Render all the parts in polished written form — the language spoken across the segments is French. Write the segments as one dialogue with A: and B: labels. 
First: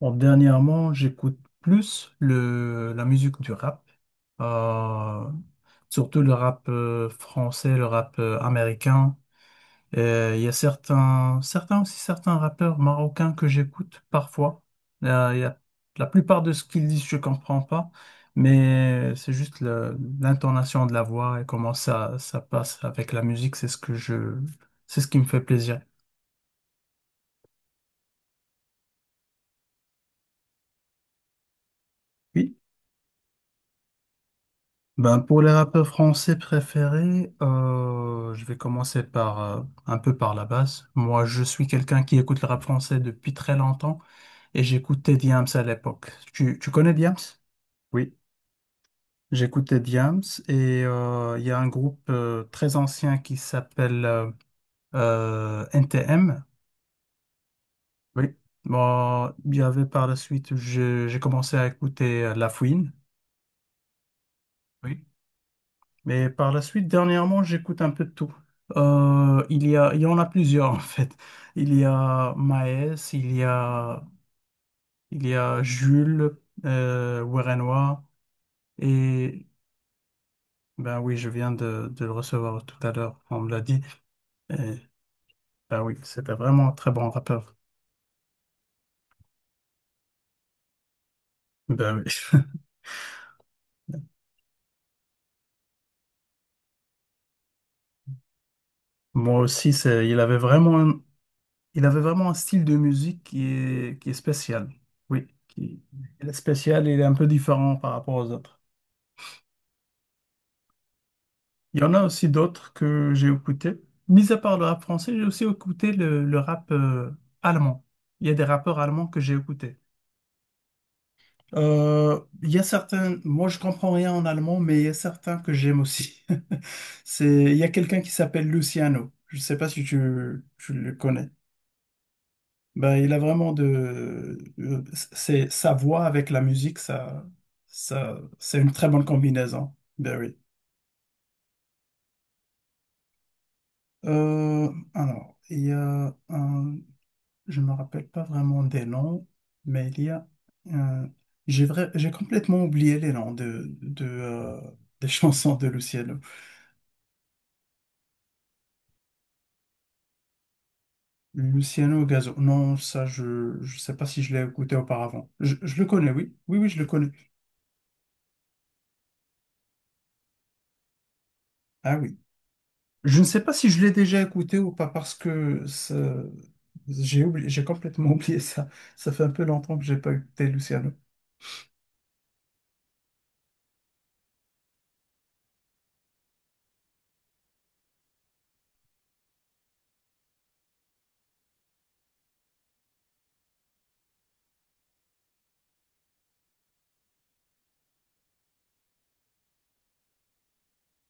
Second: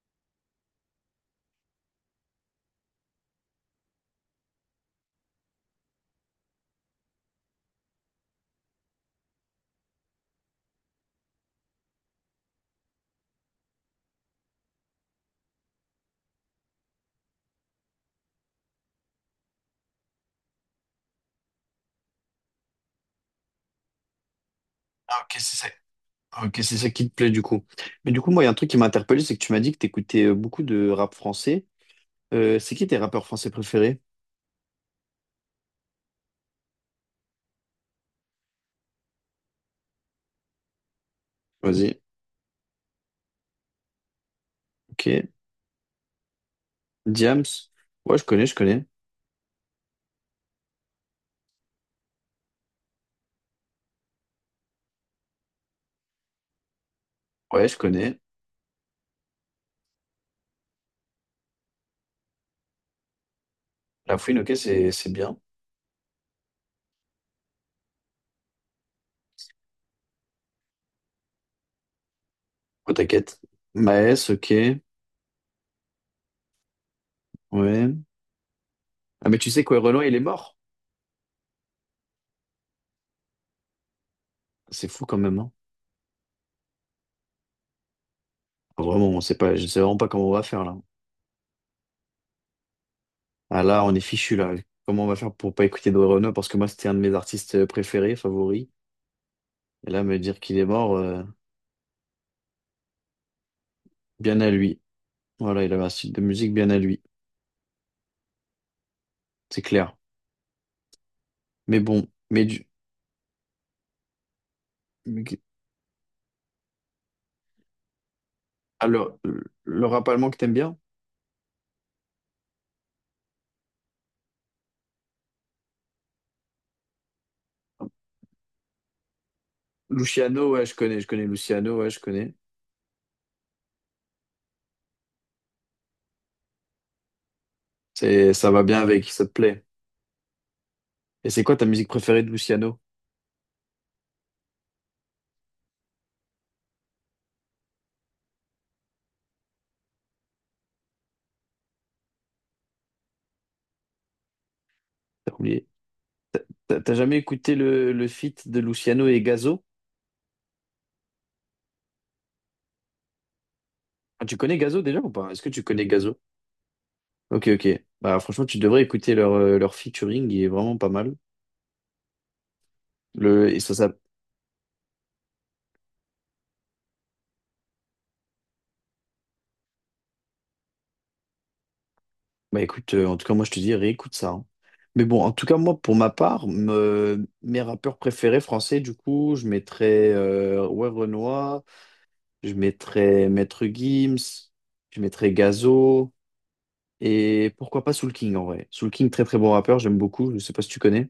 A: Bon, dernièrement, j'écoute plus la musique du rap, euh, surtout le rap français, le rap américain. Et il y a certains aussi certains rappeurs marocains que j'écoute parfois. Euh, il y a- la plupart de ce qu'ils disent, je comprends pas, mais c'est juste l'intonation de la voix et comment ça, ça passe avec la musique, c'est ce
B: Ah,
A: qui me
B: ok,
A: fait
B: c'est ça.
A: plaisir.
B: Ok, c'est ça qui te plaît du coup. Mais du coup, moi, il y a un truc qui m'a interpellé, c'est que tu m'as dit que t'écoutais beaucoup de rap français.
A: Oui.
B: C'est qui tes rappeurs français préférés?
A: Ben, pour les rappeurs français préférés, je vais commencer par un peu par la base. Moi, je suis
B: Vas-y.
A: quelqu'un qui écoute le rap français depuis très longtemps et
B: Ok.
A: j'écoutais Diams à l'époque. Tu connais Diams?
B: Diams.
A: Oui.
B: Ouais, je connais, je connais.
A: J'écoutais Diams et il y a un groupe très ancien qui s'appelle NTM.
B: Ouais, je connais.
A: Oui. Bon, il y avait par la suite, j'ai commencé à écouter La Fouine.
B: La Fouine, ok, c'est
A: Oui.
B: c'est bien.
A: Mais par la suite, dernièrement, j'écoute un peu de tout. Il y en a plusieurs, en fait. Il y a
B: Oh,
A: Maes,
B: t'inquiète. Maes, ok.
A: il y a Jules
B: Ouais.
A: Werenois,
B: Ah, mais
A: et
B: tu sais quoi, Roland, il est mort.
A: ben oui, je viens de le recevoir tout à l'heure, on me l'a dit. Et,
B: C'est fou quand même, hein.
A: ben oui, c'était vraiment un très bon rappeur.
B: Ah, vraiment, on sait pas, je sais vraiment pas comment on va faire là.
A: Ben oui.
B: Ah là, on est fichu là. Comment on va faire pour pas écouter de Renaud? Parce que moi, c'était un de mes artistes préférés, favoris.
A: Moi aussi,
B: Et là,
A: il
B: me
A: avait
B: dire qu'il est
A: vraiment,
B: mort, euh,
A: il avait vraiment un style de musique qui est
B: bien à
A: spécial.
B: lui.
A: Oui,
B: Voilà, il avait un style de
A: il est
B: musique bien à
A: spécial, il
B: lui,
A: est un peu différent par rapport aux autres.
B: c'est clair.
A: Il
B: Mais
A: y en a
B: bon,
A: aussi d'autres que j'ai écoutés. Mis à part le rap français, j'ai
B: mais qui-
A: aussi écouté le rap allemand. Il y a des rappeurs
B: Ah,
A: allemands que j'ai écoutés.
B: le rap allemand que t'aimes bien?
A: Il y a certains, moi je comprends rien en allemand, mais il y a certains que j'aime aussi. Il y a quelqu'un qui s'appelle Luciano. Je ne sais pas si tu,
B: Luciano, ouais,
A: tu le
B: je connais
A: connais.
B: Luciano, ouais, je connais.
A: Ben, il a vraiment c'est sa voix avec la musique,
B: C'est, ça
A: c'est
B: va
A: une
B: bien
A: très bonne
B: avec, ça te plaît.
A: combinaison. Ben oui.
B: Et c'est quoi ta musique préférée de Luciano?
A: Alors, il y a un. Je ne me rappelle pas vraiment des noms, mais euh, j'ai complètement oublié les noms des
B: T'as
A: chansons
B: oublié.
A: de Luciano.
B: T'as jamais écouté le feat de Luciano et Gazo?
A: Luciano Gazo. Non, ça, je ne sais pas si
B: Ah,
A: je
B: tu
A: l'ai
B: connais
A: écouté
B: Gazo déjà ou
A: auparavant.
B: pas? Est-ce que
A: Je,
B: tu
A: je le
B: connais
A: connais,
B: Gazo?
A: oui. Oui, oui, je le connais.
B: Ok, ok. Bah franchement, tu devrais écouter leur, leur featuring, il est vraiment pas mal.
A: Ah oui. Je ne sais
B: Le,
A: pas
B: et
A: si
B: ça,
A: je
B: ça
A: l'ai déjà écouté ou pas parce que j'ai oublié, j'ai complètement oublié ça. Ça fait un peu longtemps que j'ai pas écouté Luciano.
B: Bah écoute, en tout cas, moi je te dis, réécoute ça, hein. Mais bon, en tout cas, moi, pour ma part, mes rappeurs préférés français, du coup, je mettrais ouais, Renoir, je mettrais Maître Gims, je mettrais Gazo, et pourquoi pas Soul King en vrai. Soul King, très très bon rappeur, j'aime beaucoup, je sais pas si tu connais.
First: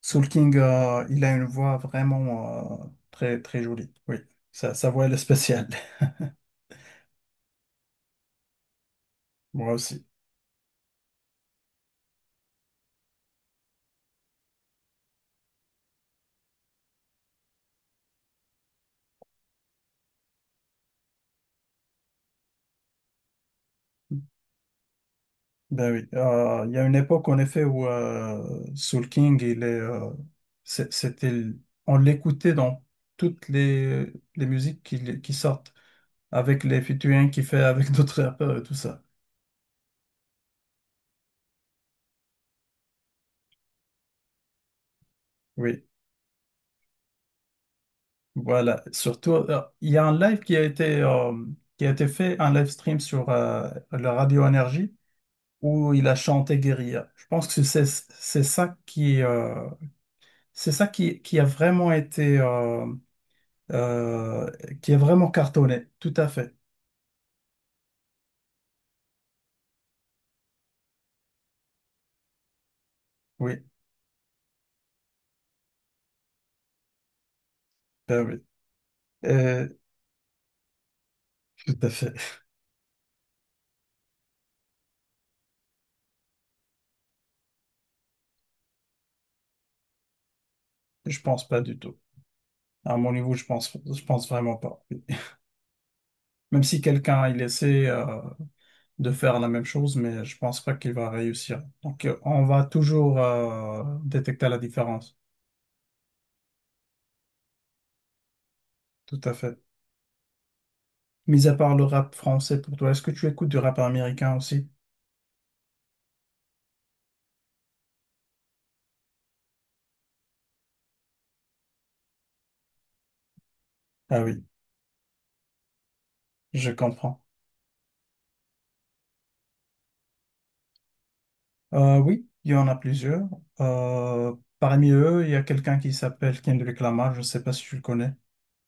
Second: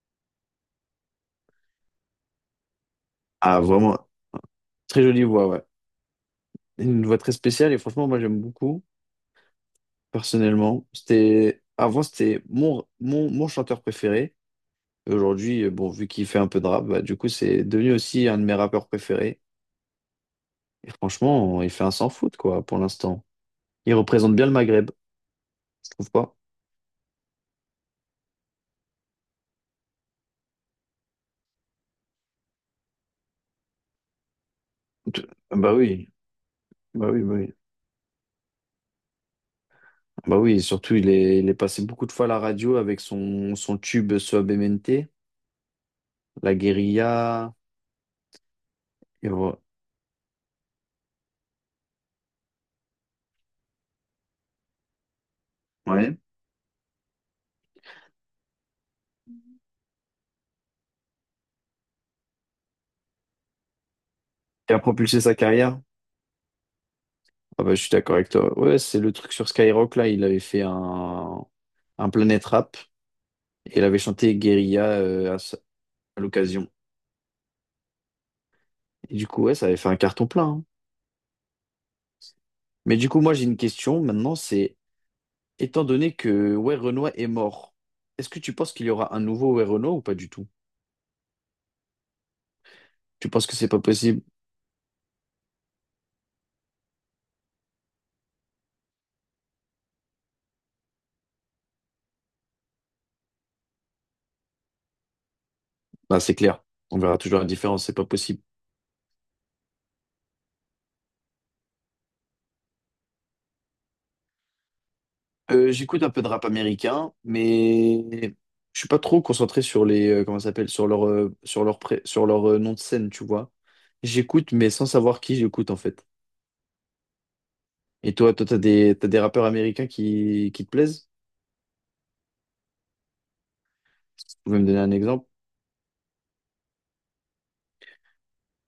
A: Soul King, il a une voix vraiment très,
B: Ah,
A: très jolie.
B: vraiment,
A: Oui, sa
B: très
A: voix, elle est
B: jolie voix, ouais.
A: spéciale.
B: Une voix très spéciale, et franchement, moi j'aime beaucoup,
A: Moi aussi.
B: personnellement. C'était, avant, c'était mon chanteur préféré. Et aujourd'hui, bon, vu qu'il fait un peu de rap, bah, du coup, c'est devenu aussi un de mes rappeurs préférés. Et franchement, il fait un sans faute, quoi, pour l'instant. Il représente bien le Maghreb, je
A: Ben oui.
B: trouve pas?
A: Il y a une époque, en effet, où Soul King, il est, c'est- c'était, l- on l'écoutait dans toutes les musiques qui,
B: T-
A: qui sortent,
B: Bah oui,
A: avec les
B: bah oui,
A: featuring
B: bah
A: qu'il
B: oui.
A: fait avec d'autres rappeurs et tout ça.
B: Bah oui, et surtout, il est passé beaucoup de fois à la radio avec son, son tube Suavemente,
A: Oui,
B: La Guérilla,
A: voilà.
B: et
A: Surtout,
B: voilà.
A: il y a un live qui a été fait, un live stream sur la radio Énergie, où il a
B: Ouais.
A: chanté Guérilla. Je pense que c'est ça qui qui a vraiment été euh,
B: Et a
A: qui a
B: propulsé
A: vraiment
B: sa carrière.
A: cartonné. Tout à fait.
B: Ah bah, je suis d'accord avec toi. Ouais, c'est le truc sur Skyrock, là, il avait fait un Planet Rap,
A: Oui,
B: et il avait chanté Guérilla à, à l'occasion.
A: ben oui.
B: Et du coup, ouais, ça
A: Euh,
B: avait fait un carton plein, hein.
A: Tout à fait.
B: Mais du coup, moi, j'ai une question maintenant, c'est, étant donné que ouais, Renoir est mort, est-ce que tu penses qu'il y aura un nouveau ouais, Renoir ou pas du tout?
A: Je pense pas du tout. À mon
B: Tu
A: niveau, je
B: penses que c'est
A: pense
B: pas
A: je
B: possible?
A: pense vraiment pas. Même si quelqu'un il essaie de faire la même chose, mais je pense pas qu'il va réussir. Donc on va toujours détecter la différence.
B: Bah, c'est clair. On verra toujours la différence, c'est pas possible.
A: Tout à fait. Mis à part le rap français pour toi, est-ce que tu écoutes du rap américain aussi?
B: J'écoute un peu de rap américain, mais je suis pas trop concentré sur les, comment ça s'appelle, sur leur, sur leur, sur leur nom de scène, tu vois.
A: Ah oui.
B: J'écoute, mais sans savoir qui j'écoute, en fait.
A: Je comprends.
B: Et toi, toi, t'as des rappeurs américains qui te plaisent?
A: Oui, il y en a plusieurs.
B: Tu pouvez me donner
A: Parmi
B: un
A: eux,
B: exemple?
A: il y a quelqu'un qui s'appelle Kendrick Lamar. Je ne sais pas si tu le connais.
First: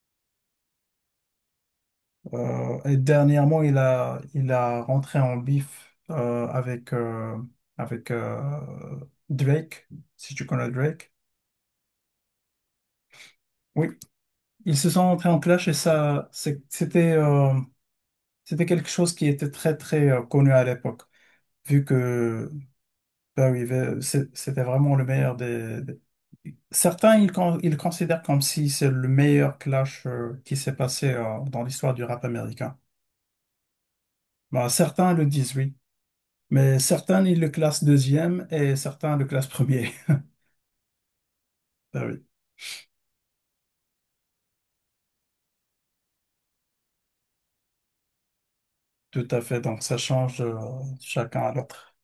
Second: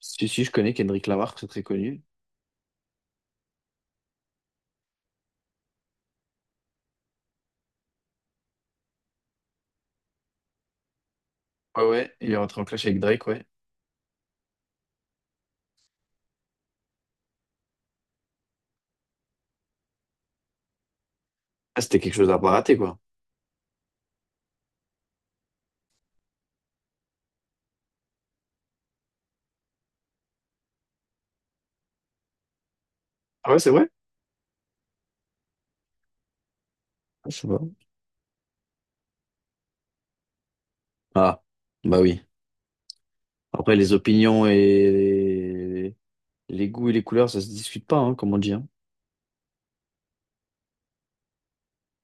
B: Si, si, je connais Kendrick Lamar, très très connu.
A: Et dernièrement, il a rentré en bif avec, avec Drake, si tu connais Drake.
B: Ouais, ouais, il est rentré en clash avec Drake, ouais.
A: Oui, ils se sont rentrés en clash et ça, c'était quelque chose qui était très, très connu à l'époque,
B: Ah,
A: vu
B: c'était quelque chose à pas
A: que.
B: rater, quoi.
A: Ben oui, ben, c'était vraiment le meilleur. Certains, ils considèrent comme si c'est le meilleur clash qui s'est passé dans l'histoire du rap américain.
B: Ah ouais, c'est vrai?
A: Ben, certains le disent, oui. Mais certains,
B: Ah, je
A: ils le
B: sais pas.
A: classent deuxième et certains le classent premier.
B: Ah, bah
A: Ben
B: oui.
A: oui,
B: Après, les opinions et les goûts et les couleurs, ça se discute pas, hein, comme on dit, hein.
A: tout à fait. Donc, ça change chacun à l'autre.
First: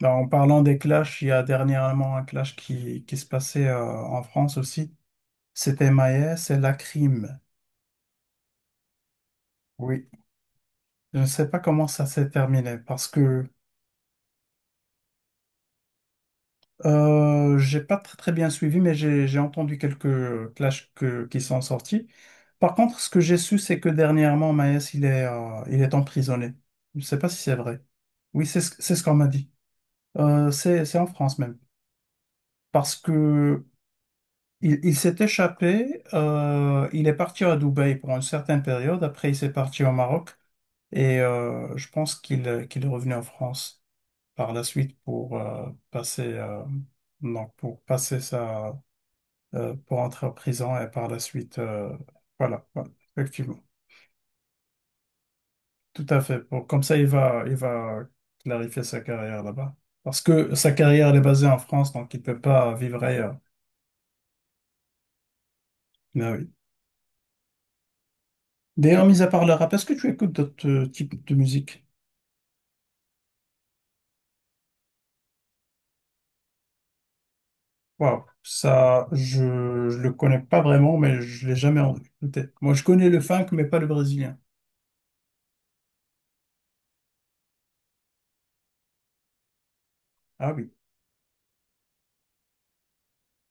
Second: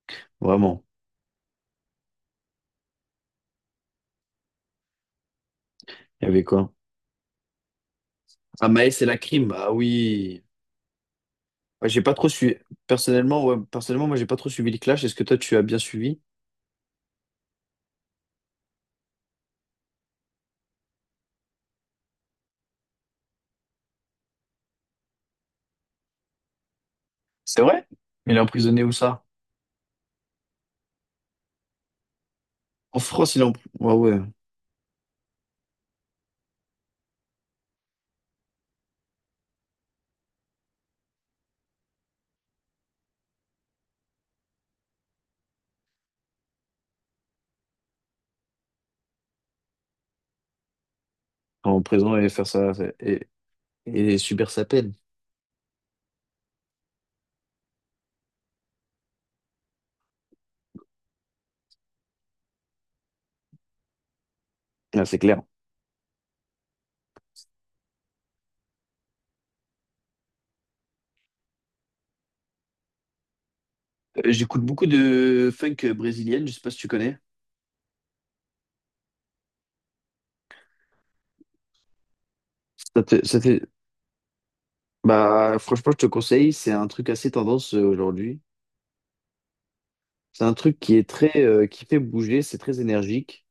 A: Ben, en parlant des
B: Vraiment.
A: clashs, il y a dernièrement un clash qui se passait en France aussi. C'était
B: Il y
A: Maes
B: avait
A: et
B: quoi?
A: Lacrim.
B: Ah, Maës et la crime. Ah
A: Oui.
B: oui.
A: Je ne sais pas comment
B: Ouais, j'ai
A: ça
B: pas trop
A: s'est
B: suivi.
A: terminé parce
B: Personnellement,
A: que
B: ouais, personnellement, moi, j'ai pas trop suivi le clash. Est-ce que toi, tu as bien suivi?
A: J'ai pas très, très bien suivi, mais j'ai entendu quelques clashs qui sont sortis. Par contre, ce que j'ai su, c'est que dernièrement, Maes, il est emprisonné. Je ne sais pas si c'est
B: C'est
A: vrai.
B: vrai? Il est
A: Oui, c'est ce,
B: emprisonné où
A: c'est ce qu'on
B: ça?
A: m'a dit. C'est en France même. Parce
B: En France,
A: que
B: Ouais, ouais.
A: il s'est échappé, il est parti à Dubaï pour une certaine période, après il s'est parti au Maroc, et je pense qu'il est revenu en France par la suite pour donc pour passer pour entrer en prison et par la suite,
B: En prison et faire
A: voilà,
B: ça
A: voilà,
B: c'est-
A: effectivement,
B: et subir sa peine.
A: tout à fait. Pour, comme ça, il va clarifier sa carrière là-bas. Parce que sa carrière elle est basée en France, donc il peut pas vivre ailleurs.
B: Ah, c'est clair.
A: Mais oui. D'ailleurs, mis à part le rap, est-ce que tu écoutes d'autres types de musique?
B: J'écoute beaucoup de funk brésilienne, je sais pas si tu connais.
A: Waouh, ça, je le connais pas vraiment, mais je l'ai jamais écouté. Moi, je
B: Ça
A: connais le
B: te- ça
A: funk,
B: te-
A: mais pas le brésilien.
B: Bah, franchement, je te conseille, c'est un truc assez tendance aujourd'hui. C'est
A: Ah
B: un
A: oui.
B: truc qui est très, qui fait bouger, c'est très énergique.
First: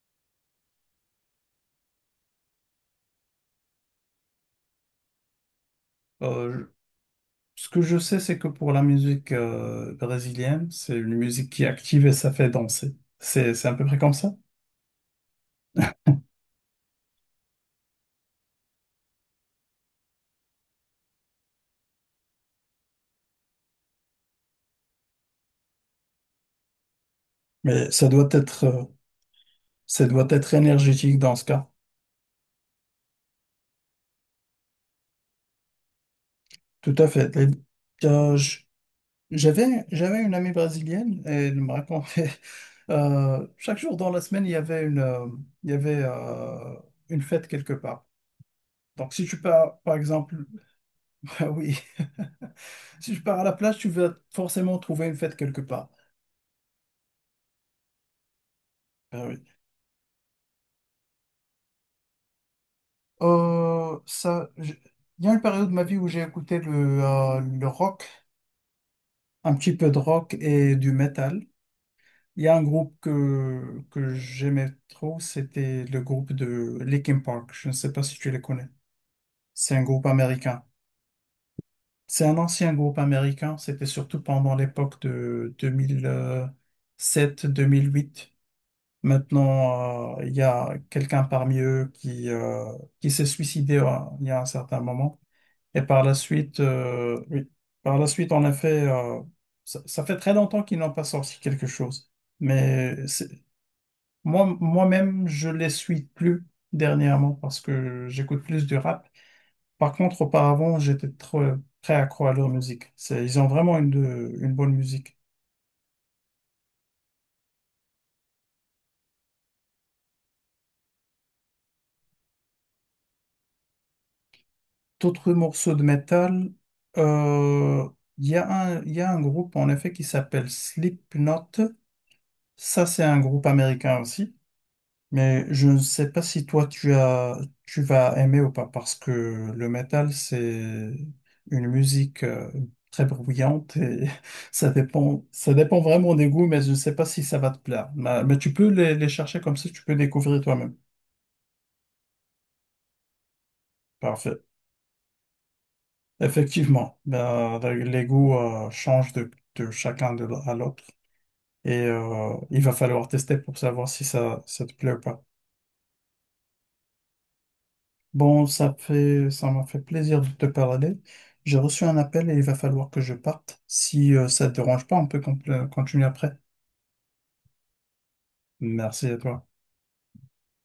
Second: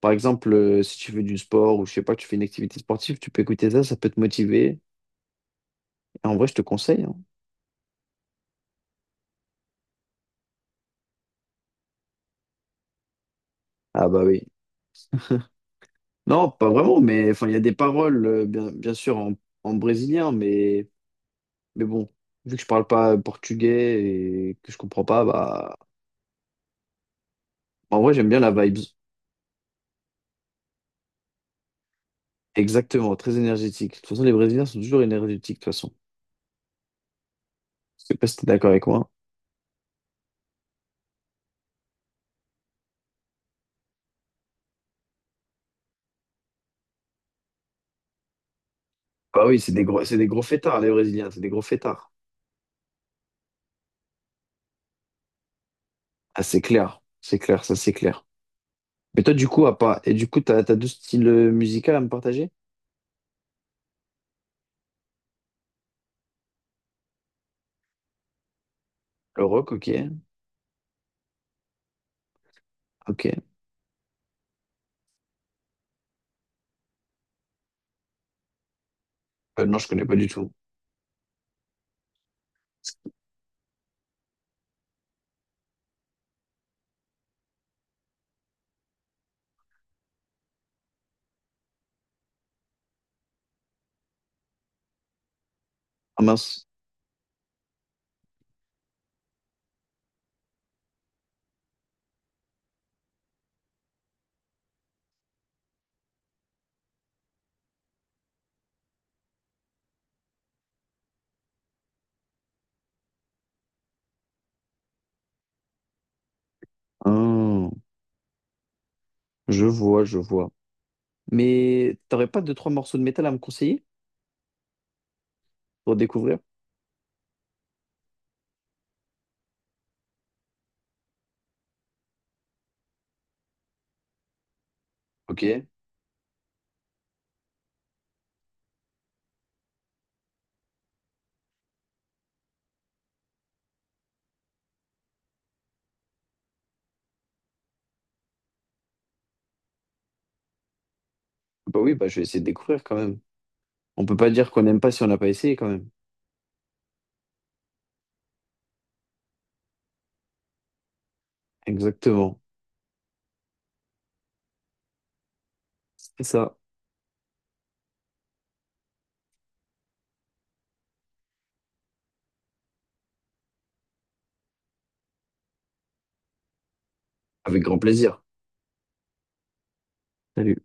B: Par exemple, si tu fais du sport ou je sais pas, tu fais une activité sportive, tu peux écouter ça, ça peut te motiver. Et en vrai, je te
A: Euh,
B: conseille, hein.
A: Ce que je sais, c'est que pour la musique brésilienne, c'est une musique qui est active et ça fait danser. C'est à peu près
B: Ah
A: comme
B: bah
A: ça?
B: oui. Non, pas vraiment, mais enfin, il y a des paroles, bien, bien sûr, en, en brésilien, mais bon, vu que je parle pas portugais et que je comprends pas, bah,
A: Mais
B: en vrai, j'aime bien la vibe.
A: ça doit être énergétique dans ce cas.
B: Exactement, très énergétique. De toute façon, les Brésiliens sont toujours énergétiques, de toute façon.
A: Tout à fait.
B: Je sais pas si
A: Euh,
B: t'es d'accord avec moi.
A: j'avais une amie brésilienne et elle me racontait chaque jour dans la semaine il y avait il y avait euh, une fête quelque part. Donc si tu
B: Bah oui,
A: pars par
B: c'est des
A: exemple,
B: gros fêtards, les Brésiliens, c'est des
A: ah
B: gros
A: oui,
B: fêtards.
A: si tu pars à la plage tu vas forcément trouver une fête quelque part.
B: Ah, c'est clair, ça c'est clair. Mais
A: Ah
B: toi,
A: oui.
B: du coup, Et du coup, t'as, t'as deux styles musicaux à me partager?
A: Euh, ça j- il y a une période de ma vie où j'ai écouté le rock,
B: Le
A: un
B: rock,
A: petit peu
B: ok,
A: de rock et du metal. Il y a un groupe
B: ok.
A: que j'aimais trop, c'était le groupe de Linkin Park. Je ne sais pas si tu les connais. C'est
B: Non,
A: un
B: je connais
A: groupe
B: pas du tout.
A: américain. C'est un ancien groupe américain. C'était surtout pendant l'époque de deux mille sept, 1008. Maintenant, il y a quelqu'un parmi eux qui s'est suicidé il y a un certain moment. Et par la
B: Ah
A: suite,
B: mince.
A: oui, par la suite, en effet, ça fait très longtemps qu'ils n'ont pas sorti quelque chose. Mais moi, moi-même, je les suis plus dernièrement parce que j'écoute plus du rap. Par contre, auparavant, j'étais trop très accro à leur musique. Ils ont vraiment une bonne musique.
B: Ah, je vois, je vois. Mais t'aurais pas deux, trois morceaux de métal à me conseiller
A: D'autres morceaux de
B: pour découvrir?
A: métal, euh, il y a un groupe en effet qui s'appelle Slipknot. Ça, c'est un groupe américain aussi.
B: Ok.
A: Mais je ne sais pas si toi tu vas aimer ou pas parce que le métal c'est une musique très bruyante et ça dépend vraiment des goûts mais je ne sais pas si ça va te plaire. Mais tu peux les chercher comme ça tu peux découvrir toi-même.
B: Bah oui, bah je vais essayer de découvrir quand même. On peut pas
A: Parfait.
B: dire qu'on n'aime pas si on n'a pas essayé quand même.
A: Effectivement, ben, les goûts changent de chacun à l'autre et
B: Exactement.
A: il va falloir tester pour savoir si ça te plaît ou pas.
B: C'est ça.
A: Bon, ça m'a fait plaisir de te parler. J'ai reçu un appel et il va falloir que je parte. Si ça te dérange pas, on peut continuer après.
B: Avec grand plaisir.
A: Merci à toi.
B: Salut.